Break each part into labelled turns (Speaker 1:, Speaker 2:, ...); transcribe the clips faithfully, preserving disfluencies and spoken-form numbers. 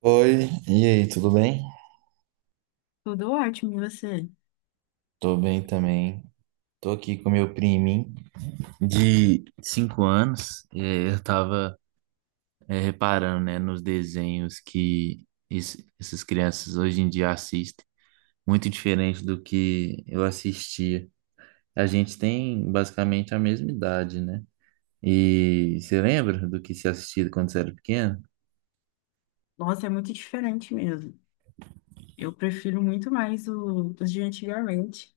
Speaker 1: Oi, e aí, tudo bem?
Speaker 2: Tudo ótimo, e você?
Speaker 1: Tô bem também. Tô aqui com meu priminho de cinco anos. É, eu tava é, reparando, né, nos desenhos que es- essas crianças hoje em dia assistem, muito diferente do que eu assistia. A gente tem basicamente a mesma idade, né? E você lembra do que se assistia quando você era pequeno?
Speaker 2: Nossa, é muito diferente mesmo. Eu prefiro muito mais o, os de antigamente.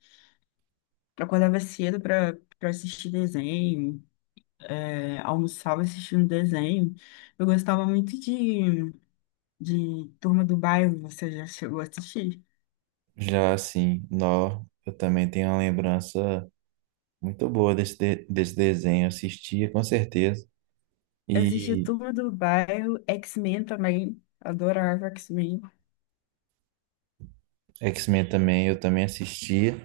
Speaker 2: Eu acordava cedo para para assistir desenho, é, almoçava assistindo desenho. Eu gostava muito de, de Turma do Bairro, você já chegou a assistir?
Speaker 1: Já assim, nó, eu também tenho uma lembrança muito boa desse, de- desse desenho. Eu assistia com certeza.
Speaker 2: Eu assistia
Speaker 1: E
Speaker 2: Turma do Bairro, X-Men também, adorava X-Men.
Speaker 1: X-Men também, eu também assistia,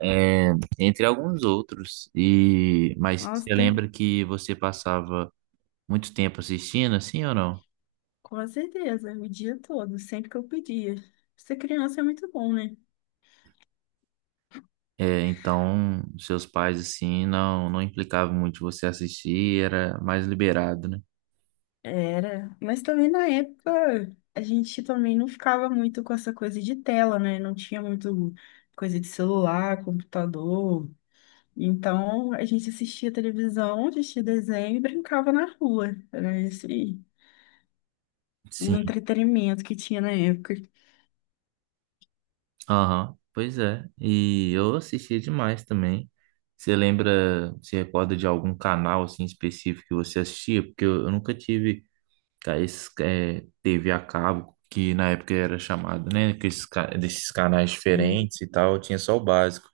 Speaker 1: é, entre alguns outros. E mas
Speaker 2: Nossa,
Speaker 1: você
Speaker 2: tem
Speaker 1: lembra que você passava muito tempo assistindo, assim ou não?
Speaker 2: com certeza, o dia todo, sempre que eu pedia. Ser criança é muito bom, né?
Speaker 1: É, então seus pais assim não não implicavam muito você assistir, era mais liberado, né?
Speaker 2: Era, mas também na época a gente também não ficava muito com essa coisa de tela, né? Não tinha muito coisa de celular, computador. Então a gente assistia televisão, assistia desenho e brincava na rua. Era esse o
Speaker 1: Sim.
Speaker 2: entretenimento que tinha na época.
Speaker 1: Aham. Pois é. E eu assistia demais também. Você lembra, se recorda de algum canal assim específico que você assistia? Porque eu eu nunca tive. Cara, esse, é, T V a cabo, que na época era chamado, né? Que esses, ca- desses canais
Speaker 2: É,
Speaker 1: diferentes e tal, tinha só o básico.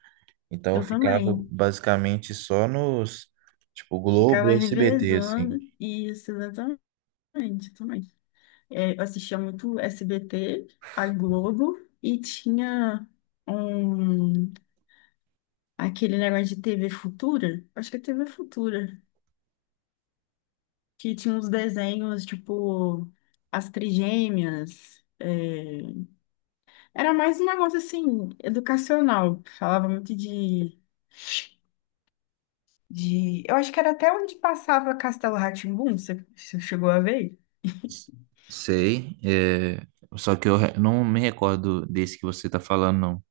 Speaker 1: Então eu
Speaker 2: eu
Speaker 1: ficava
Speaker 2: também
Speaker 1: basicamente só nos, tipo,
Speaker 2: ficava
Speaker 1: Globo e S B T,
Speaker 2: revezando
Speaker 1: assim.
Speaker 2: e isso exatamente, eu também. É, eu assistia muito S B T, a Globo e tinha um. aquele negócio de T V Futura, acho que é T V Futura, que tinha uns desenhos tipo As Trigêmeas. é, Era mais um negócio assim, educacional. Falava muito de, de. Eu acho que era até onde passava Castelo rá tim você, você chegou a ver?
Speaker 1: Sei, é, só que eu re- não me recordo desse que você tá falando, não.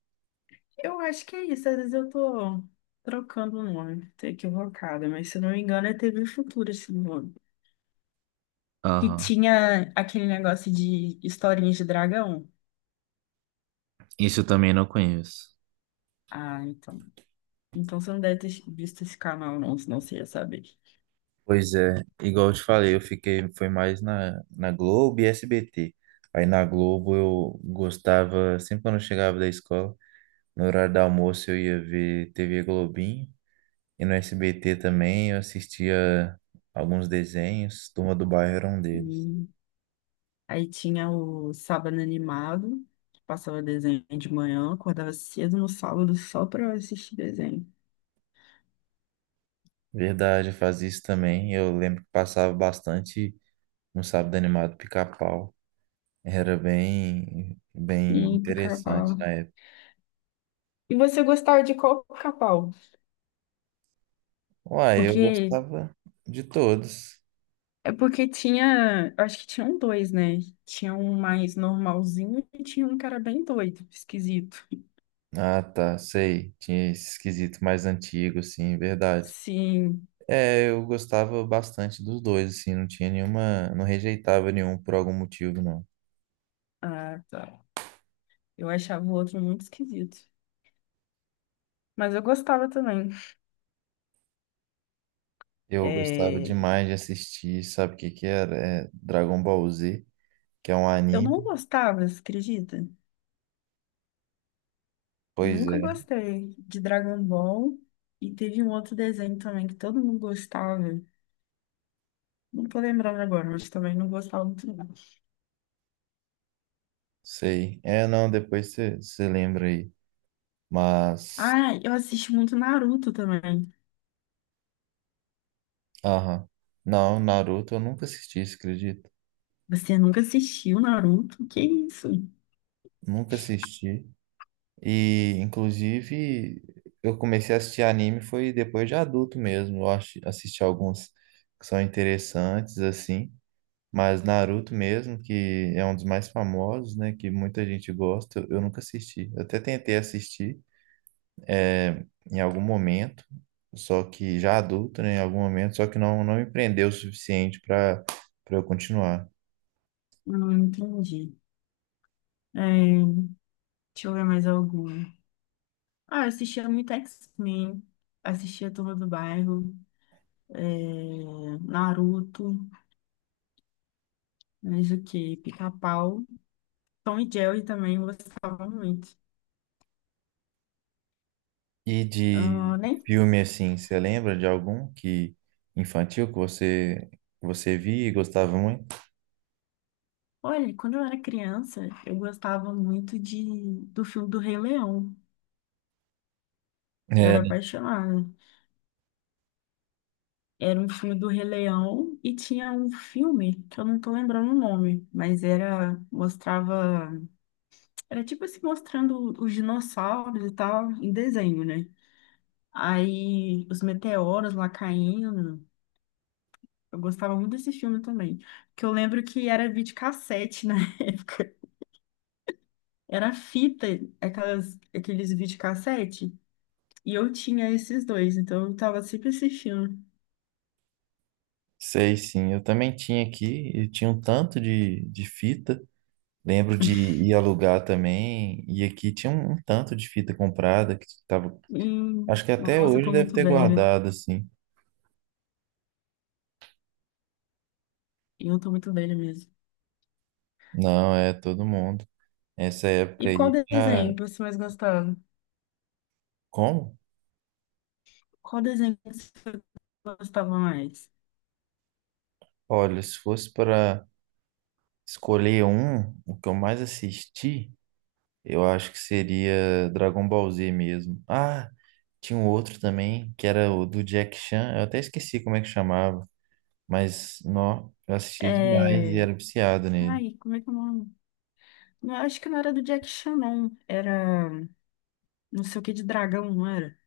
Speaker 2: Eu acho que é isso, às vezes eu tô trocando o nome, tô equivocada, mas se eu não me engano é T V Futura esse nome. Que
Speaker 1: Aham.
Speaker 2: tinha aquele negócio de historinhas de dragão.
Speaker 1: Isso eu também não conheço.
Speaker 2: Ah, então. Então você não deve ter visto esse canal, não, senão você ia saber.
Speaker 1: Pois é, igual eu te falei, eu fiquei, foi mais na, na Globo e S B T. Aí na Globo eu gostava, sempre quando eu chegava da escola, no horário do almoço eu ia ver T V Globinho, e no S B T também eu assistia alguns desenhos, Turma do Bairro era um deles.
Speaker 2: E aí tinha o Sábado Animado, que passava desenho de manhã, acordava cedo no sábado só pra assistir desenho.
Speaker 1: Verdade, eu fazia isso também. Eu lembro que passava bastante no Sábado Animado Pica-Pau. Era bem,
Speaker 2: E
Speaker 1: bem interessante na
Speaker 2: pica-pau.
Speaker 1: época.
Speaker 2: E você gostava de qual pica-pau?
Speaker 1: Uai, eu
Speaker 2: Porque
Speaker 1: gostava de todos.
Speaker 2: é porque tinha, eu acho que tinham dois, né? Tinha um mais normalzinho e tinha um que era bem doido, esquisito.
Speaker 1: Ah, tá, sei. Tinha esse esquisito mais antigo, sim, verdade.
Speaker 2: Sim,
Speaker 1: É, eu gostava bastante dos dois, assim, não tinha nenhuma, não rejeitava nenhum por algum motivo, não.
Speaker 2: ah, eu achava o outro muito esquisito. Mas eu gostava também.
Speaker 1: Eu gostava
Speaker 2: É,
Speaker 1: demais de assistir, sabe o que que era? É Dragon Ball Z, que é um
Speaker 2: eu
Speaker 1: anime.
Speaker 2: não gostava, você acredita?
Speaker 1: Pois
Speaker 2: Nunca
Speaker 1: é,
Speaker 2: gostei de Dragon Ball. E teve um outro desenho também que todo mundo gostava. Não tô lembrando agora, mas também não gostava muito não.
Speaker 1: sei. É, não, depois você lembra aí. Mas,
Speaker 2: Ah, eu assisti muito Naruto também.
Speaker 1: aham. Não, Naruto eu nunca assisti, você acredita?
Speaker 2: Você nunca assistiu Naruto? Que isso?
Speaker 1: Nunca assisti. E, inclusive, eu comecei a assistir anime foi depois de adulto mesmo. Eu acho- assisti alguns que são interessantes, assim. Mas Naruto mesmo, que é um dos mais famosos, né? Que muita gente gosta, eu nunca assisti. Eu até tentei assistir eh, em algum momento, só que já adulto, né? Em algum momento, só que não, não me prendeu o suficiente para para eu continuar.
Speaker 2: Não, não entendi. É, deixa eu ver mais algum. Ah, eu assistia muito X-Men. Assistia a Turma do Bairro. é, Naruto. Mas o quê? Pica-pau. Tom e Jerry também eu gostava muito.
Speaker 1: E
Speaker 2: Ah,
Speaker 1: de
Speaker 2: nem...
Speaker 1: filme assim, você lembra de algum que infantil que você que você via e gostava muito?
Speaker 2: Olha, quando eu era criança, eu gostava muito de... do filme do Rei Leão. Eu
Speaker 1: É,
Speaker 2: era apaixonada. Era um filme do Rei Leão e tinha um filme que eu não tô lembrando o nome, mas era, mostrava, era tipo assim, mostrando os dinossauros e tal em desenho, né? Aí os meteoros lá caindo. Eu gostava muito desse filme também. Que eu lembro que era videocassete na época. Era fita, aquelas, aqueles videocassete. E eu tinha esses dois, então eu tava sempre assistindo.
Speaker 1: sei sim, eu também tinha aqui, e tinha um tanto de, de fita. Lembro de ir alugar também, e aqui tinha um, um tanto de fita comprada que tava,
Speaker 2: E,
Speaker 1: acho que até
Speaker 2: nossa, eu
Speaker 1: hoje
Speaker 2: tô
Speaker 1: deve
Speaker 2: muito
Speaker 1: ter
Speaker 2: velha.
Speaker 1: guardado, assim.
Speaker 2: Eu tô muito velha mesmo.
Speaker 1: Não, é todo mundo. Essa época
Speaker 2: E qual
Speaker 1: aí,
Speaker 2: desenho
Speaker 1: já...
Speaker 2: que você mais gostava?
Speaker 1: Como?
Speaker 2: Qual desenho que você gostava mais?
Speaker 1: Olha, se fosse para escolher um, o que eu mais assisti, eu acho que seria Dragon Ball Z mesmo. Ah, tinha um outro também, que era o do Jack Chan, eu até esqueci como é que chamava, mas nó, eu assistia demais e
Speaker 2: É...
Speaker 1: era viciado nele.
Speaker 2: Ai, como é que é o nome? Não, acho que não era do Jack Chan, não. Era não sei o que de dragão, não era?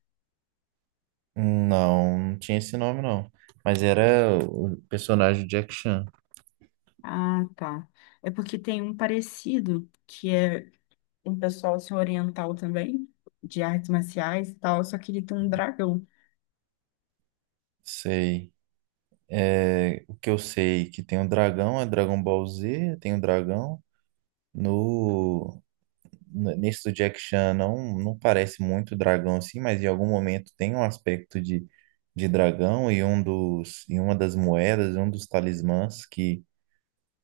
Speaker 1: Não, não tinha esse nome, não. Mas era o personagem Jack Chan.
Speaker 2: Ah, tá. É porque tem um parecido, que é um pessoal assim, oriental também, de artes marciais e tal, só que ele tem um dragão.
Speaker 1: Sei. É, o que eu sei é que tem um dragão, é Dragon Ball Z, tem um dragão. No, n- nesse do Jack Chan não, não parece muito dragão assim, mas em algum momento tem um aspecto de, de dragão e um dos, e uma das moedas, um dos talismãs que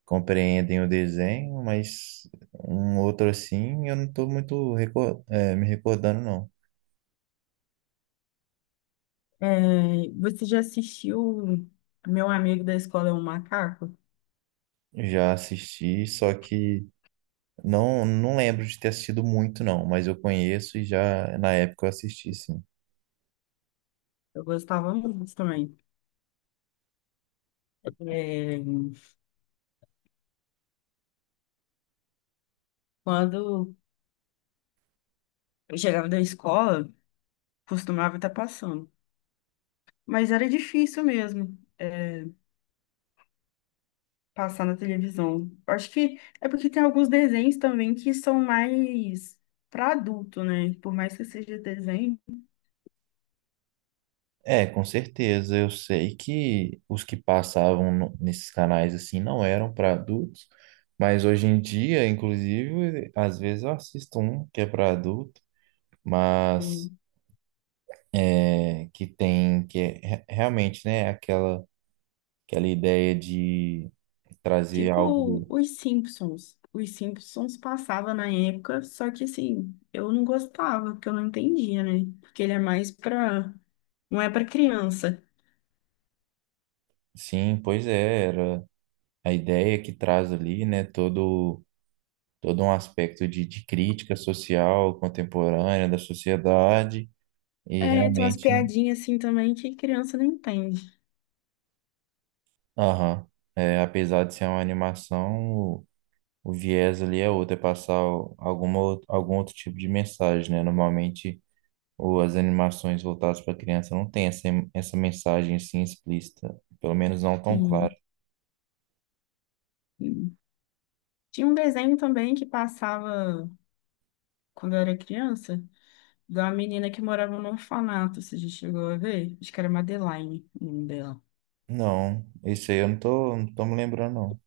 Speaker 1: compreendem o desenho, mas um outro assim eu não estou muito recor- é, me recordando, não.
Speaker 2: É, você já assistiu Meu Amigo da Escola é um Macaco?
Speaker 1: Já assisti, só que não, não lembro de ter assistido muito, não, mas eu conheço e já na época eu assisti, sim.
Speaker 2: Eu gostava muito também. É, quando eu chegava da escola, costumava estar passando. Mas era difícil mesmo, é, passar na televisão. Acho que é porque tem alguns desenhos também que são mais para adulto, né? Por mais que seja desenho,
Speaker 1: É, com certeza. Eu sei que os que passavam no- nesses canais assim não eram para adultos, mas hoje em dia, inclusive, às vezes eu assisto um que é para adulto, mas
Speaker 2: assim,
Speaker 1: é, que tem que é, re- realmente, né, aquela aquela ideia de trazer
Speaker 2: tipo,
Speaker 1: algo.
Speaker 2: os Simpsons. Os Simpsons passava na época, só que assim, eu não gostava, porque eu não entendia, né? Porque ele é mais pra. Não é pra criança.
Speaker 1: Sim, pois é, era a ideia que traz ali, né, todo, todo um aspecto de, de crítica social contemporânea da sociedade e
Speaker 2: É, tem umas
Speaker 1: realmente,
Speaker 2: piadinhas assim também que criança não entende.
Speaker 1: aham, é, apesar de ser uma animação, o, o viés ali é outro, é passar o- alguma, ou- algum outro tipo de mensagem, né? Normalmente ou as animações voltadas para criança não tem essa, essa mensagem assim explícita, pelo menos não tão clara.
Speaker 2: Sim. Sim. Tinha um desenho também que passava quando eu era criança, de uma menina que morava num orfanato, se a gente chegou a ver. Acho que era Madeline, o nome dela.
Speaker 1: Não, isso aí eu não tô, não tô me lembrando, não.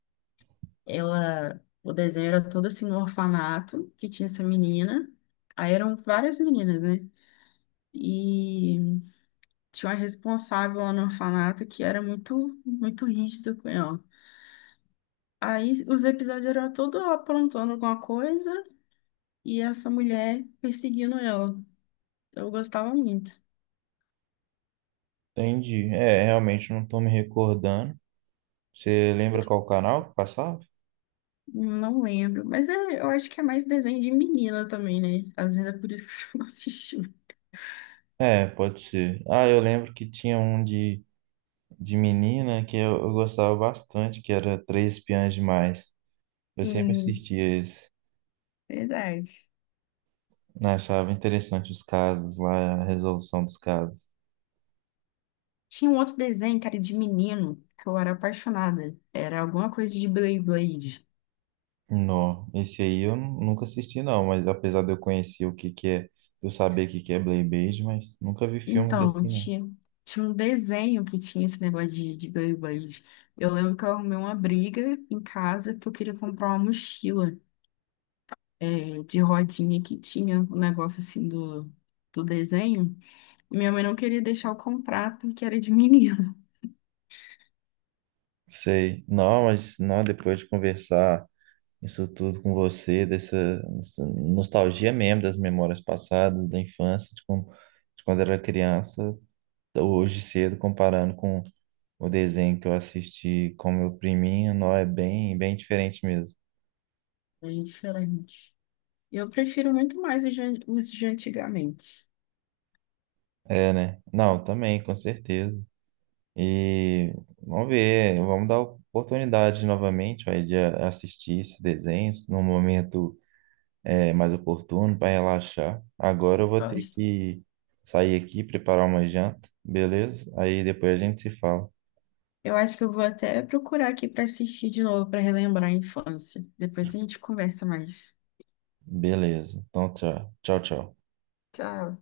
Speaker 2: Ela, o desenho era todo assim no orfanato que tinha essa menina. Aí eram várias meninas, né? E tinha uma responsável lá no orfanato que era muito, muito rígida com ela. Aí os episódios eram todos ela aprontando alguma coisa e essa mulher perseguindo ela. Eu gostava muito.
Speaker 1: Entendi. É, realmente não tô me recordando. Você lembra qual canal que passava?
Speaker 2: Não lembro, mas é- eu acho que é mais desenho de menina também, né? Às vezes é por isso que você não assistiu.
Speaker 1: É, pode ser. Ah, eu lembro que tinha um de, de menina que eu, eu gostava bastante, que era Três Espiãs Demais. Eu sempre
Speaker 2: Sim,
Speaker 1: assistia esse.
Speaker 2: verdade.
Speaker 1: Né, achava interessante os casos lá, a resolução dos casos.
Speaker 2: Tinha um outro desenho, cara, de menino, que eu era apaixonada. Era alguma coisa de Beyblade.
Speaker 1: Não, esse aí eu nu- nunca assisti não, mas apesar de eu conhecer o que que é, eu saber o que que é Blade Blade, mas nunca vi filme desse
Speaker 2: Então,
Speaker 1: não.
Speaker 2: tinha, tinha um desenho que tinha esse negócio de, de Beyblade. Eu lembro que eu arrumei uma briga em casa porque eu queria comprar uma mochila é, de rodinha que tinha um negócio assim do, do desenho. E minha mãe não queria deixar eu comprar porque era de menino.
Speaker 1: Sei. Não, mas não, depois de conversar isso tudo com você, dessa, dessa nostalgia mesmo das memórias passadas, da infância, de, como, de quando era criança, hoje cedo, comparando com o desenho que eu assisti com meu priminho, não é bem, bem diferente mesmo.
Speaker 2: É diferente. Eu prefiro muito mais os de, os de antigamente.
Speaker 1: É, né? Não, também, com certeza. E vamos ver, vamos dar oportunidade novamente, vai, de a- assistir esse desenho num momento é mais oportuno para relaxar. Agora eu vou ter que sair aqui, preparar uma janta, beleza? Aí depois a gente se fala.
Speaker 2: Eu acho que eu vou até procurar aqui para assistir de novo, para relembrar a infância. Depois a gente conversa mais.
Speaker 1: Beleza. Então, tchau. Tchau, tchau.
Speaker 2: Tchau.